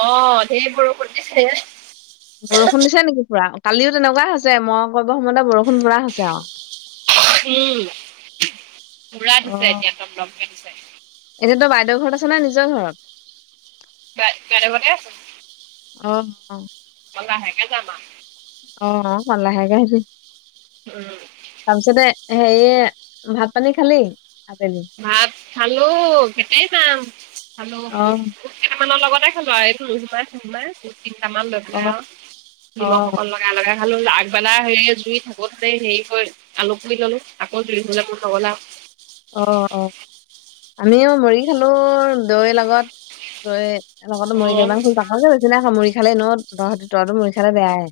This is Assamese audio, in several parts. অ ধেইবৰষুণ দিছে বৰষুণ দিছে নেকি পুৰা, কালিও তেনেকুৱা হৈছে মই কৰিব সময়তে বৰষুণ পুৰা হৈছে আও উম পুৰা দিছে একে একদম কে দিছে এতিযা টো বাইদেউ ঘৰত আছ নে, নিজৰ ঘৰত বা বাইদেউ যৰতে আছোঁ। অ অ লাহেকে জামআও অ অকণমান লাহেকে আহিবি। উম তাৰপিছতে হেৰিয়ে ভাত -পানী খালি আবেলি? ভাত খালো ভেটেই যাম খালো অ বুট বুট কেইটামানৰ লগতে খালো আৰু এইটো নোহোমাই চোহমাই দু তিনিটামান লৈ অ পেলাই আৰু অ নিমখৰ লগ লা লগা খালো আগবেলা সেই জুই থাকোতে হেৰি কৰি আলু পুই ললো আকৌ দুই হজাৰ নগলা অ অ আমিও মুৰি খালো দৈৰ লগত দৈ এ লগতো মুৰি অ', ইমান তাকলকে বছি আকৌ মুৰি খালে ন তহ তৰা মুৰি খালে বেয়াই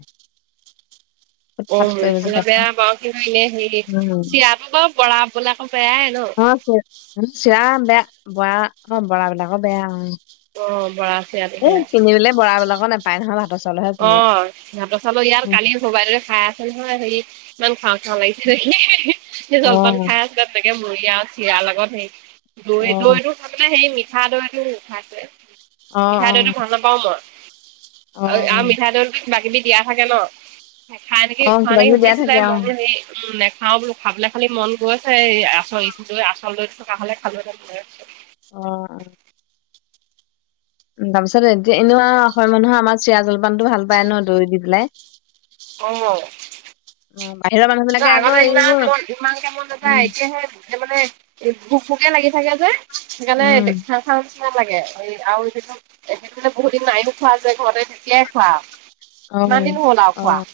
অ উৎপাত কৰিব যে এইফালে পাপা। বেয়া বাৰু, কিন্তু এনে হেৰি উম চিৰাটো বাৰু বৰা বোলে আকৌ বেয়াই ন অ চ চিৰা বেয়া বৰা অ বৰা বিলাকৰ বেয়া হয় অ', বৰা চিৰাটো এ বেয়া। কিনিবলে বৰাবিলাকৰ ন পাই নহয় ভাতৰ চাউলহে পিনে কবাইৰে খাই আছে নহয় হেৰি ইমান খাওঁ খাওঁ লাগিছে স জলপান অ', খাই আছে তেনেকে মুৰি আৰু চিৰাৰ লগত হেৰি দৈ অ', দৈটো মানে সেই মিঠা দৈটো, মিঠাই অ', মিঠা দৈটো অ', ভাল নাপাও মই আৰু অ', মিঠা দৈটো কিবাকিবি দিয়া থাকে ন খাই নেকি অ', কিবা কিবি দিয়া সুধিছিলে, থাকে অ', মই বুলো নাখাওঁ বুলো খাবলৈ খালি মন গৈছে, এই আচ আচল দৈ থকা হলে খালোহেতেন ম অ উ তাৰপিছততিয়া এনেুৱা অসমীয়া মানুহৰ আমাৰ চিৰা জলপানতটো ভাল পায় ন দৈ দি পেলাই [unintelligible] অ', বাহিৰা মানুহ বিলাকে অ', আকৌ আগতে ইমান এইবোৰ মন, ইমানকে মন নাযায়, উম, এতিয়াহে এতিয়া মানে এ ভোক ভোকেই লাগি থাকে যে, সেইকাৰণে উম, খা খাওঁ নিচিনা লাগে, এই আৰু যিটো, [unintelligible] বহুত দিন নায়ো খোৱা যে ঘৰতে, তেতিয়াই খোৱা। অ', কিমানদিন হ'ল আও খোৱা। অ',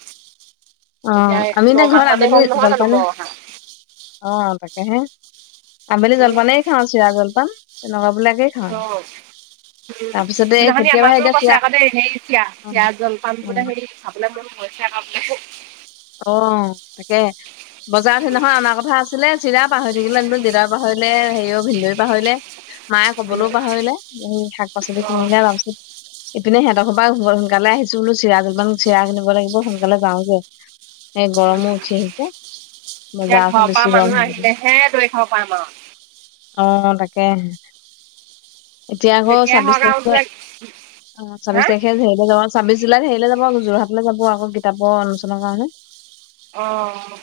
এতিয়া অ', আমি এতিয়া নমাহ ঘৰত মানেই আবেলি হ'ল নহয় জানো জলপান মই অহা অ', তাকেহে, আবেলি উম জলপানেই খাওঁ, চিৰা জলপান। তেনেকুৱা বিলাকেই খাওঁ। অ উম, তাৰপিছতে এই সেইদিনাখনি কেতিয়াবাহে এতিয়া আমাৰটোৱেই চিৰা কৈছে আকৌ দেই, হেই চিৰা অ', চিৰা জলপান অ', বোলে হেৰি খাবলে মন গৈছে আকৌ বোলে। অ', তাকে, বজাৰত সেইদিনাখন অনাৰ কথা আছিলে। চিৰা পাহৰি থাকিলোঁ অনিবলে, দেউতাইও পাহৰিলে, হেৰিও ভিনন্দৈও পাহৰিলে। মায়ে উম কবলৈও পাহৰিলে, শাক পাচলি অ উম কিনিলে তাৰপিছত। ইপিনে সিহঁতৰ ঘৰৰ পৰা সোনকালে আহিছোঁ বোলো, চিৰা জলপান, চিৰা কিনিব লাগিব, সোনকালে যাওঁগে। সেই গৰমো উঠি আহিছে, এতিয়া বজাৰ ঘৰৰ আছে পৰা বেছি মানুহ গৰম হ'বগে। আহিলেহে দৈ খাব পাম আৰু অ', তাকেহে। এতিয়া আকৌ যেতিয়াই ছাব্বিশ হওক আৰু তাৰিখে, বোলে অ', হা ছাব্বিশ তাৰিখে [unintelligible] ছাব্বিছ জুলাইত হেৰিলৈ যাব, যোৰহাটলৈ যাব, আকৌ কিতাপৰ অনুষ্ঠানৰ কাৰণে। অহ।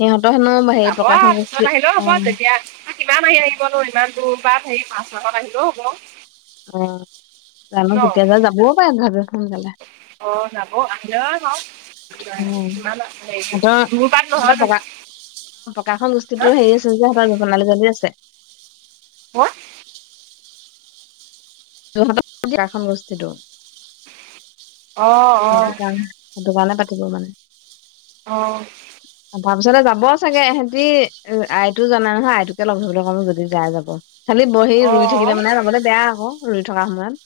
সিঁহতৰ যাব আৰু, পিছত আহিলেও হ'ব তেতিয়া। কিমান আহি আহিবনো, ইমান দূৰ বাট হেৰি মাৰ্চ মাহত আহিলেও হ'ব। অ', জানো ন কেতিয়া যায়? যাবও পাৰে ঘৰলে সোনকালে। অ', যাব, আহিলেও আহক। [unintelligible] উম ইমান হেৰি, দূৰ বাট নহয় জানো? অ', প্ৰকাশৰ হা গোষ্ঠীতো হেৰি আছে যে, সিহঁতৰ ঘোষণা চলি আছে [unintelligible] যোৰহাটৰ [unintelligible] গোষ্ঠীটো, অঁ সেইটো কাৰণে সেইতো কাৰণে পাতিব মানে। অহ। হয় তাৰ পিছতে যাব চাগে এহেতি, আইটু জানাই নহয়? আইটুকে লগ ধৰিবলৈ কম, যদি যাই যাব। খালি ব হেৰি অঁ ৰুই থাকিলে মানে যাবলৈ বেয়া আকৌ, ৰুই থকা সময়ত।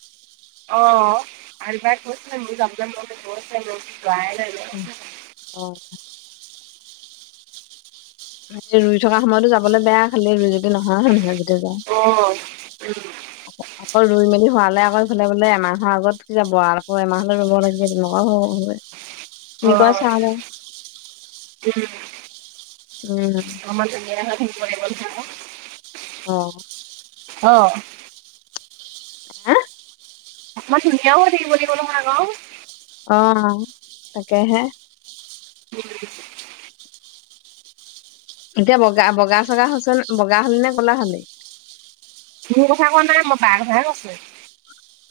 অ', আইটু বাই কৈছিলে মোৰ যাবলে মন গৈছে, মই যোৱাই নাই। ন উম, অহ। ৰুই থকা সময়তো যাবলৈ বেয়া, খালি ৰুই যদি নহয়, হয়নে নহয়? যেতিয়া যাওঁ। অঁ [inaudible] আকৌ ৰুই মেলি হোৱালে আকৌ ইফালে বোলে এমাহৰ আগত যাব, আকৌ এমাহলৈ ৰ'ব লাগে তেনেকুৱা হ'ব হয়। কি কয় অ', চাওঁ বাৰু উম। উম। [inaudible] অ'। অহ। হে অকমান ধুনীয়াও হৈ থাকিব লাগিব নহয় আকৌ অ তাকেহে উম এতিয়া বগা বগা চগা হৈছে নে বগা হলি নে ক'লা হলি মোৰ কথা কোৱা নাই মই বাৰ কথাহে কৈছো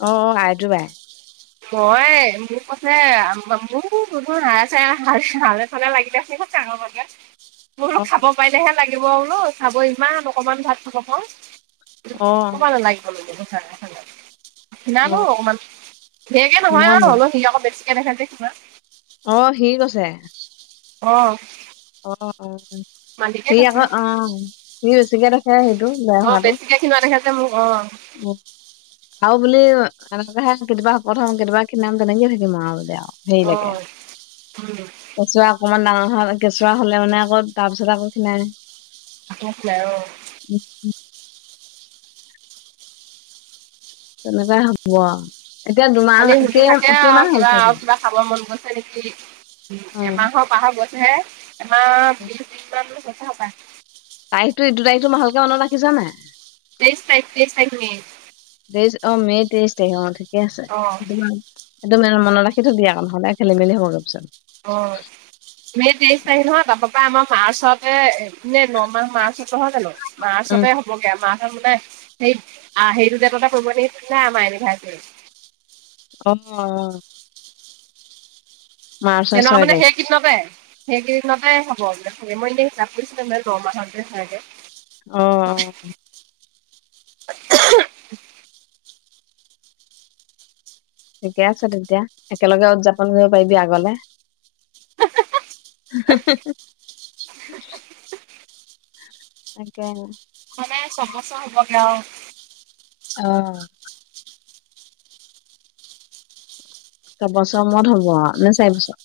অ অ আৰতী বাই মই মোক কৈছে মোৰ বুলো হাৰে চাৰে হালে চালে লাগি আছে চাক বগে [inaudible] বোলো খাব পাৰিলেহে লাগিব বোলো চাব ইমান অকমান ভাত খাব পাৰো অ কবা ললা এইকেইখন লাগে চাগে অ ক্ষীণালো অকমান ধেইকে নহয় আও হলো সি আকৌ বেছিকে দেখে যে কিবা অ সি কৈছে অ অ অ অ মালিকে সি কৈছে আকৌ অহ সি বেছিকে দেখে সেইটো বেয়া অ হোৱাতো বেছিকে খীনোৱা দেখা যে মোক অ মোক আৰু বুলি এনেকেহে কেতিয়াবা শকত হম কেতিয়াবা ক্ষিণাম তেনেকে থাকিম আৰু বুলি আও সেই অ লাগে উম কেঁচুৱা অকণমান ডাঙৰ হলে কেঁচুৱা হ'লে মানে আকৌ তাৰপিছত আকৌ ক্ষিনাই আকৌ ক্ষিণাই অ উম উম তেনেকাই হ'ব আও এতিয়া দুমাহ খালি সুধি কেই থাকে আৰু কেইমাহ কিবা হৈছে আৰু তোমাৰ কিবা খাব মন গৈছে নেকি উ অ এমাহৰ পাৰ হৈ গৈছেহে এমাহ বিশ দিন মান হৈছৈ হপাই তাৰিখতো ইটো তাৰিখতো ভালকে মনত ৰাখিছা নাই তেইশ তাৰিখ তেইশ তাৰিখ মে' তেইশ অ মে তেইশ তাৰিখ অ ঠিকে আছে অ সেইটো মাহ এইটো মে মনত ৰাখি থবি আও নহলে খেলি মেলি হ'বগে পিছত অ মে তেইশ তাৰিখ নহয় তাৰপা পাই আমাৰ মাৰ্চতে এ নমাহ মাৰ্চত নহয় জানো উম মাৰ্চতে হ বগে মাহটোত মানে সেই আ সেইটো ডেটতে পৰিব নেকি ঠিক নাই আমাৰ এনিভাৰছেৰি অ অ মাৰ্চৰ সেনকা ছয় মানে তাৰিখ সেই সেইদিনতে সেইকেইদিনতে হ'ব চাগে মই এনেই হিচাপ কৰিছিলো মানে নমাহতে হয়গে অ অ এহে ঠিকে আছে তেতিয়া একেলগে উদযাপন কৰিব পাৰিবি আগলে হু হু তাকে মানে ছবছৰ হ'বগে আও অ ছবছৰ মূৰত হব আও নে চাৰি বছৰ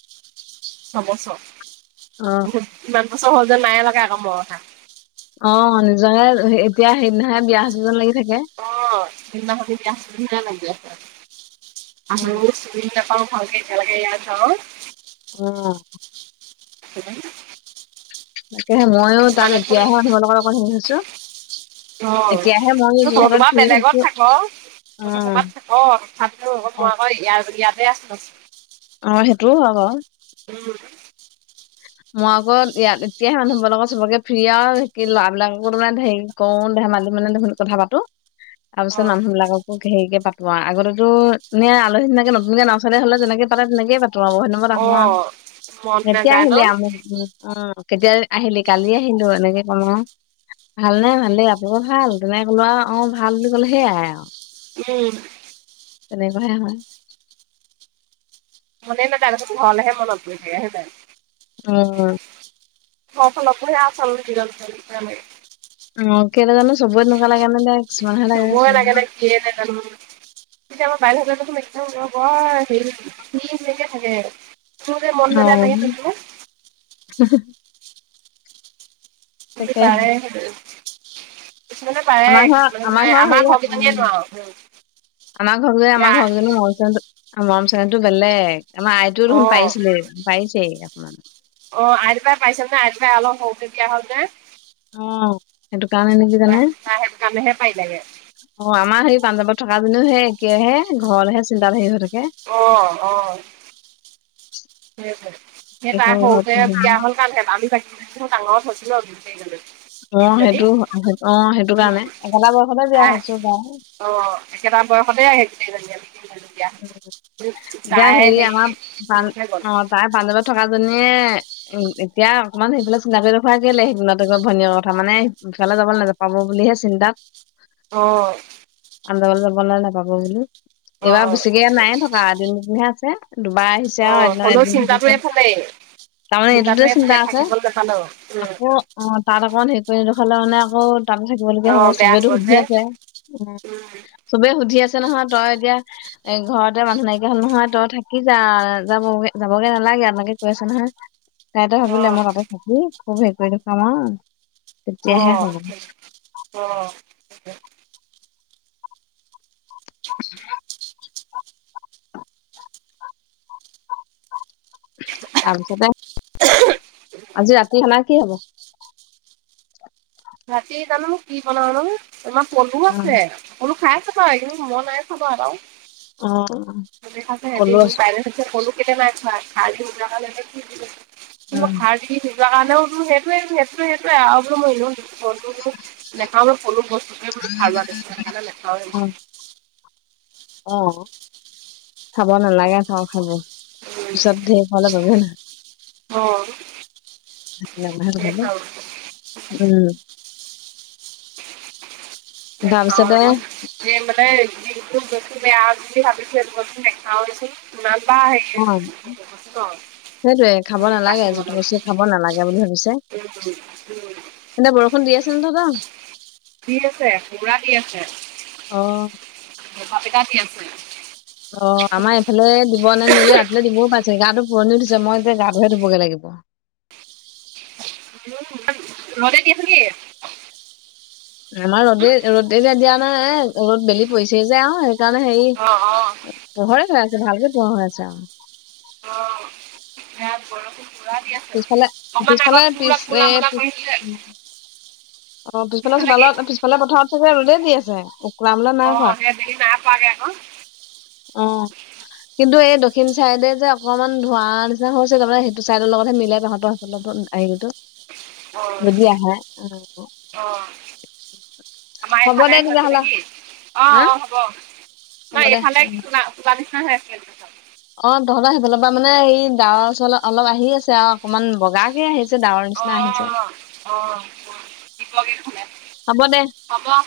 অ ছবছৰ ইমান বছৰ হল যেন নায়ে লগা আকৌ মই অহা অ নিজৰে এতিয়া হেদিনাহে বিয়া হৈছে যেন লাগি থাকে। অঁ সেইদিনাখন বিয়া হৈছে নিচিনাই লাগি আছে। উম [unintelligible] চিনি নাপাওঁ ভালকে এতিয়ালেকে [unintelligible] উম। [unintelligible] তাকেহে ময়ো তাত কিছুমানে দেখোন এতিয়াহে [unintelligible] লগত অকন হেৰি হৈছোঁ। অঁ [unintelligible] বাও ফ্ৰী বেলেগত হৈছো থাক। তহঁতে উম ক'বাত থাক তথাপিও অ মই আক ইয়াৰ ইয়াতে আছিলো। অ সেইটোও হয় বাও। উম। মই আকৌ ইয়াত এতিয়াহে মানুহবোৰৰ লগত চবকে ফ্ৰী আও স কি ল'ৰা বিলাককো তোমাৰ হেৰি কও ধেমালি মানে দেখুন কথা পাতো তাৰপিছত অ', মানুহ বিলাকক ক হেৰিকে পাতো আও, আগতেটো এনে আলহী নিচিনাকে নতুনকে নছোৱালী হলে যেনেকে পাতে তেনেকেই পাতো। তোমাৰ বহু দিনৰ মুৰত আহোঁ আও, অ', মন কেতিয়া নাযায় ন? আহিলি অ কেতিয়া আহিলি কালি আহিলো এনেকে কম আও। ভালনে? ভালেই আপোনালোকৰ ভাল? তেনেকে কলো আও, অঁ ভাল বুলি ক'লে সেয়াই আও। উম। তেনেকুৱাহে হয়। মনে নাযায় তাৰপিছত ঘৰলেহে মনত পৰি থাকে, হয় নাই? উম। ঘৰখনৰটোহে আচল [unintelligible] অ কেলে জানো? সবৰে তেনেকুৱা লাগেনে নাই? সবৰে লাগে নে কিয়ে নে জানো? এতিয়া আমাৰ বাই হঁতৰ দেখোন একদম বৰ হেৰি ফ্ৰী যেনকে থাকে। তোৰ যে মন নাযায় তেনেকে থাকিবনে? অঁ [unintelligible] সিহঁতি তাকে পাৰে সেইটো। কিছুমানে পাৰে আমাৰ ঘৰ কিছুমানে নোৱাৰে আমাৰ ঘৰৰ হেৰি ঘৰকেইজনীয়ে উম্। নোৱাৰো। আমৰ ঘৰত যে এয়া আমৰ ঘৰ যে [unintelligible] আৰু মৰম চেনেহতো বেলেগ, আমাৰ আইটোও দেখোন অ', পাৰিছিলেই পাৰিছেই অকমান। অ আই দেউতাই পৰিছে মানে আই দেউতাই অলপ সৰুতে বিয়া হ'ল নে। অঁ সেইটো কাৰণে নেকি জানে। সেইটো কাৰণেহে পাৰিলেগে অ আমাৰ সেই পাঞ্জাৱত থকা জনীও হে একেহে ঘৰলেহে চিন্তাত ধেই হৈ থাকে। অ অ। সেইটোৱে, সেই তাই এইখন ঘৰত সৰুতে বিয়া হ'ল [unintelligible] [unintelligible] অ তিনিজনী সেইটো অ সেইটো কাৰণে উম, একেটা বয়সতে বিয়া তাই হৈছো বাও। অ একেটা বয়সতে আহে গোটেই [unintelligible] এতিয়া তাই হেৰি আমাৰ পান সৰুতে গ'ল। অ' তাই পাঞ্জৱত থকা জনীয়ে উম এতিয়া অকণমান সেইফাল চিনাকি দখুৱাই কেলেই সেইদিনাত আক ভনীয় কথা মানে সেইফালে যাব নাযা পাব বুলিহে চিন্তাত। অঁ। আন্দামান যাবলে নেপাব বুলি। অঁ। এতিয়া নাই থকা দিনটোহে আছে দুবাৰ আহিছে আও অ' এদিনত হ'লেও এদিন চিন্তাটো এইফালেই [inaudible] তাৰ মানে এইটো চিন্তাটো তে চিন্তা এইফালে আছে থাকিবলৈ নাপালোঁ উম, আকৌ, অ তাত অকণ হেৰি কৰি দেখালে মানে আকৌ তাৰ পাছত, ল হব অ' বেয়া চবেইতো সুধি যে আছে উ উম, চবে সুধি আছে নহয় তই এতিয়া। এই ঘৰতে মানুহ নাইকিয়া হ'ল নহয় তই থাকি যা যাবগ যাবগে নালাগে আপোনালোকে কৈ আছে নহয়। তাইতো ভাবিলে অ' মই তাতে থাকি খুব হেৰি কৰি দেখাম আৰু তেতিয়াহে হ'ব। অ' অ তাপিছতে, আজি ৰাতি খানা কি হব। ৰাতি জানো কি বনাও নো আমাৰ পলু অ আছে। পলু খাই আছ তই কিন্তু মই নাই খোৱা বাও এটাও, [unintelligible] [unintelligible] অ আহা কলো আছো হেইটোৱ হেত হেইটোৱে আ‌ৰু মইনো এনেও, সলো নেখাও মে সকলো বস্তুতোৱে বান ভাল লাগেছে সেইকাৰণে লেখাওৱে, অ অ খাব নালাগে খওঁ খাব উম, পিছত ধেৰ হলে ভাবে নহয়, অ, তেনে ভাল সেয়ে কথা খাওঁ উম, তাৰপিছতে [unintelligible] যে মানে যিহটো বস্তু বেয়া বুলি ভাবিছো এই বস্তু নেখাও দিয়া চোন। নলা অ' আহ, সেইটোয়ে খাব নালাগে যিটো বস্তু খাব নালাগে বুলি ভাবিছে। [unintelligible] এনে বৰষুণ দি আছিল তহত, দি আছে পোৰা দি আছে। অ, দবা পিটা দি আছে। অ আমাৰ এইফালে দিব নে নিদেয়ছ ৰাতি দিবও পাই যে গাটো। বন দিছ মই এতিয়া গা ধুৱে ধুবগৈ লাগিব। ৰদে দি আছে নেকি। আমাৰ ৰ'দে ৰ'দে যে দিয়া নাই ৰ'দ বেলি পৰিছে যে আৰু তণে হেৰি অ অ অ পোহৰে হৈ আছে ভালকে পুহৰ হৈ আছে আও, অ এয়াত বৰষুণ। পুৰা দি আছে পিছফালে অকমান পিছফালে আগত পিছ পোৰা এ কোলা মোলা পিছ কৰি আনিছিলে। [inaudible] অ পিছফালে চোতালত পিছফালে পথাৰত থাকে ৰদে দি আছে উ কোলা মোলা অ নাই কোৱা। সেই বেলি নাই পোৱাগে আকৌ অ কিন্তু এই দক্ষিণ চাইডে যে অকমান ধোঁৱা নিচিনা হৈছে তে সেইটো, ত চাইদৰ লগতহে মিলাই তাহহতৰ লগত আহি গলো। অ যদি আহে। অ আমাৰ হ'ব এইফালে দে আছে তেতিয়াহ'লে নেকি অ হা অ হ'ব ন হ'ব দে এইফালে উম। শুনা, কোলা নিচিনা হৈ আছিলে। অ তহঁতৰ সিফালৰ পৰা মানে এই ডাৱৰ চওৰ অলপ আহি আছে আৰু অকনমান বগা কে আহিছে। ডাৱৰ অ নিচিনা আহিছে। অ [unintelligible] হ'ব দে। হব।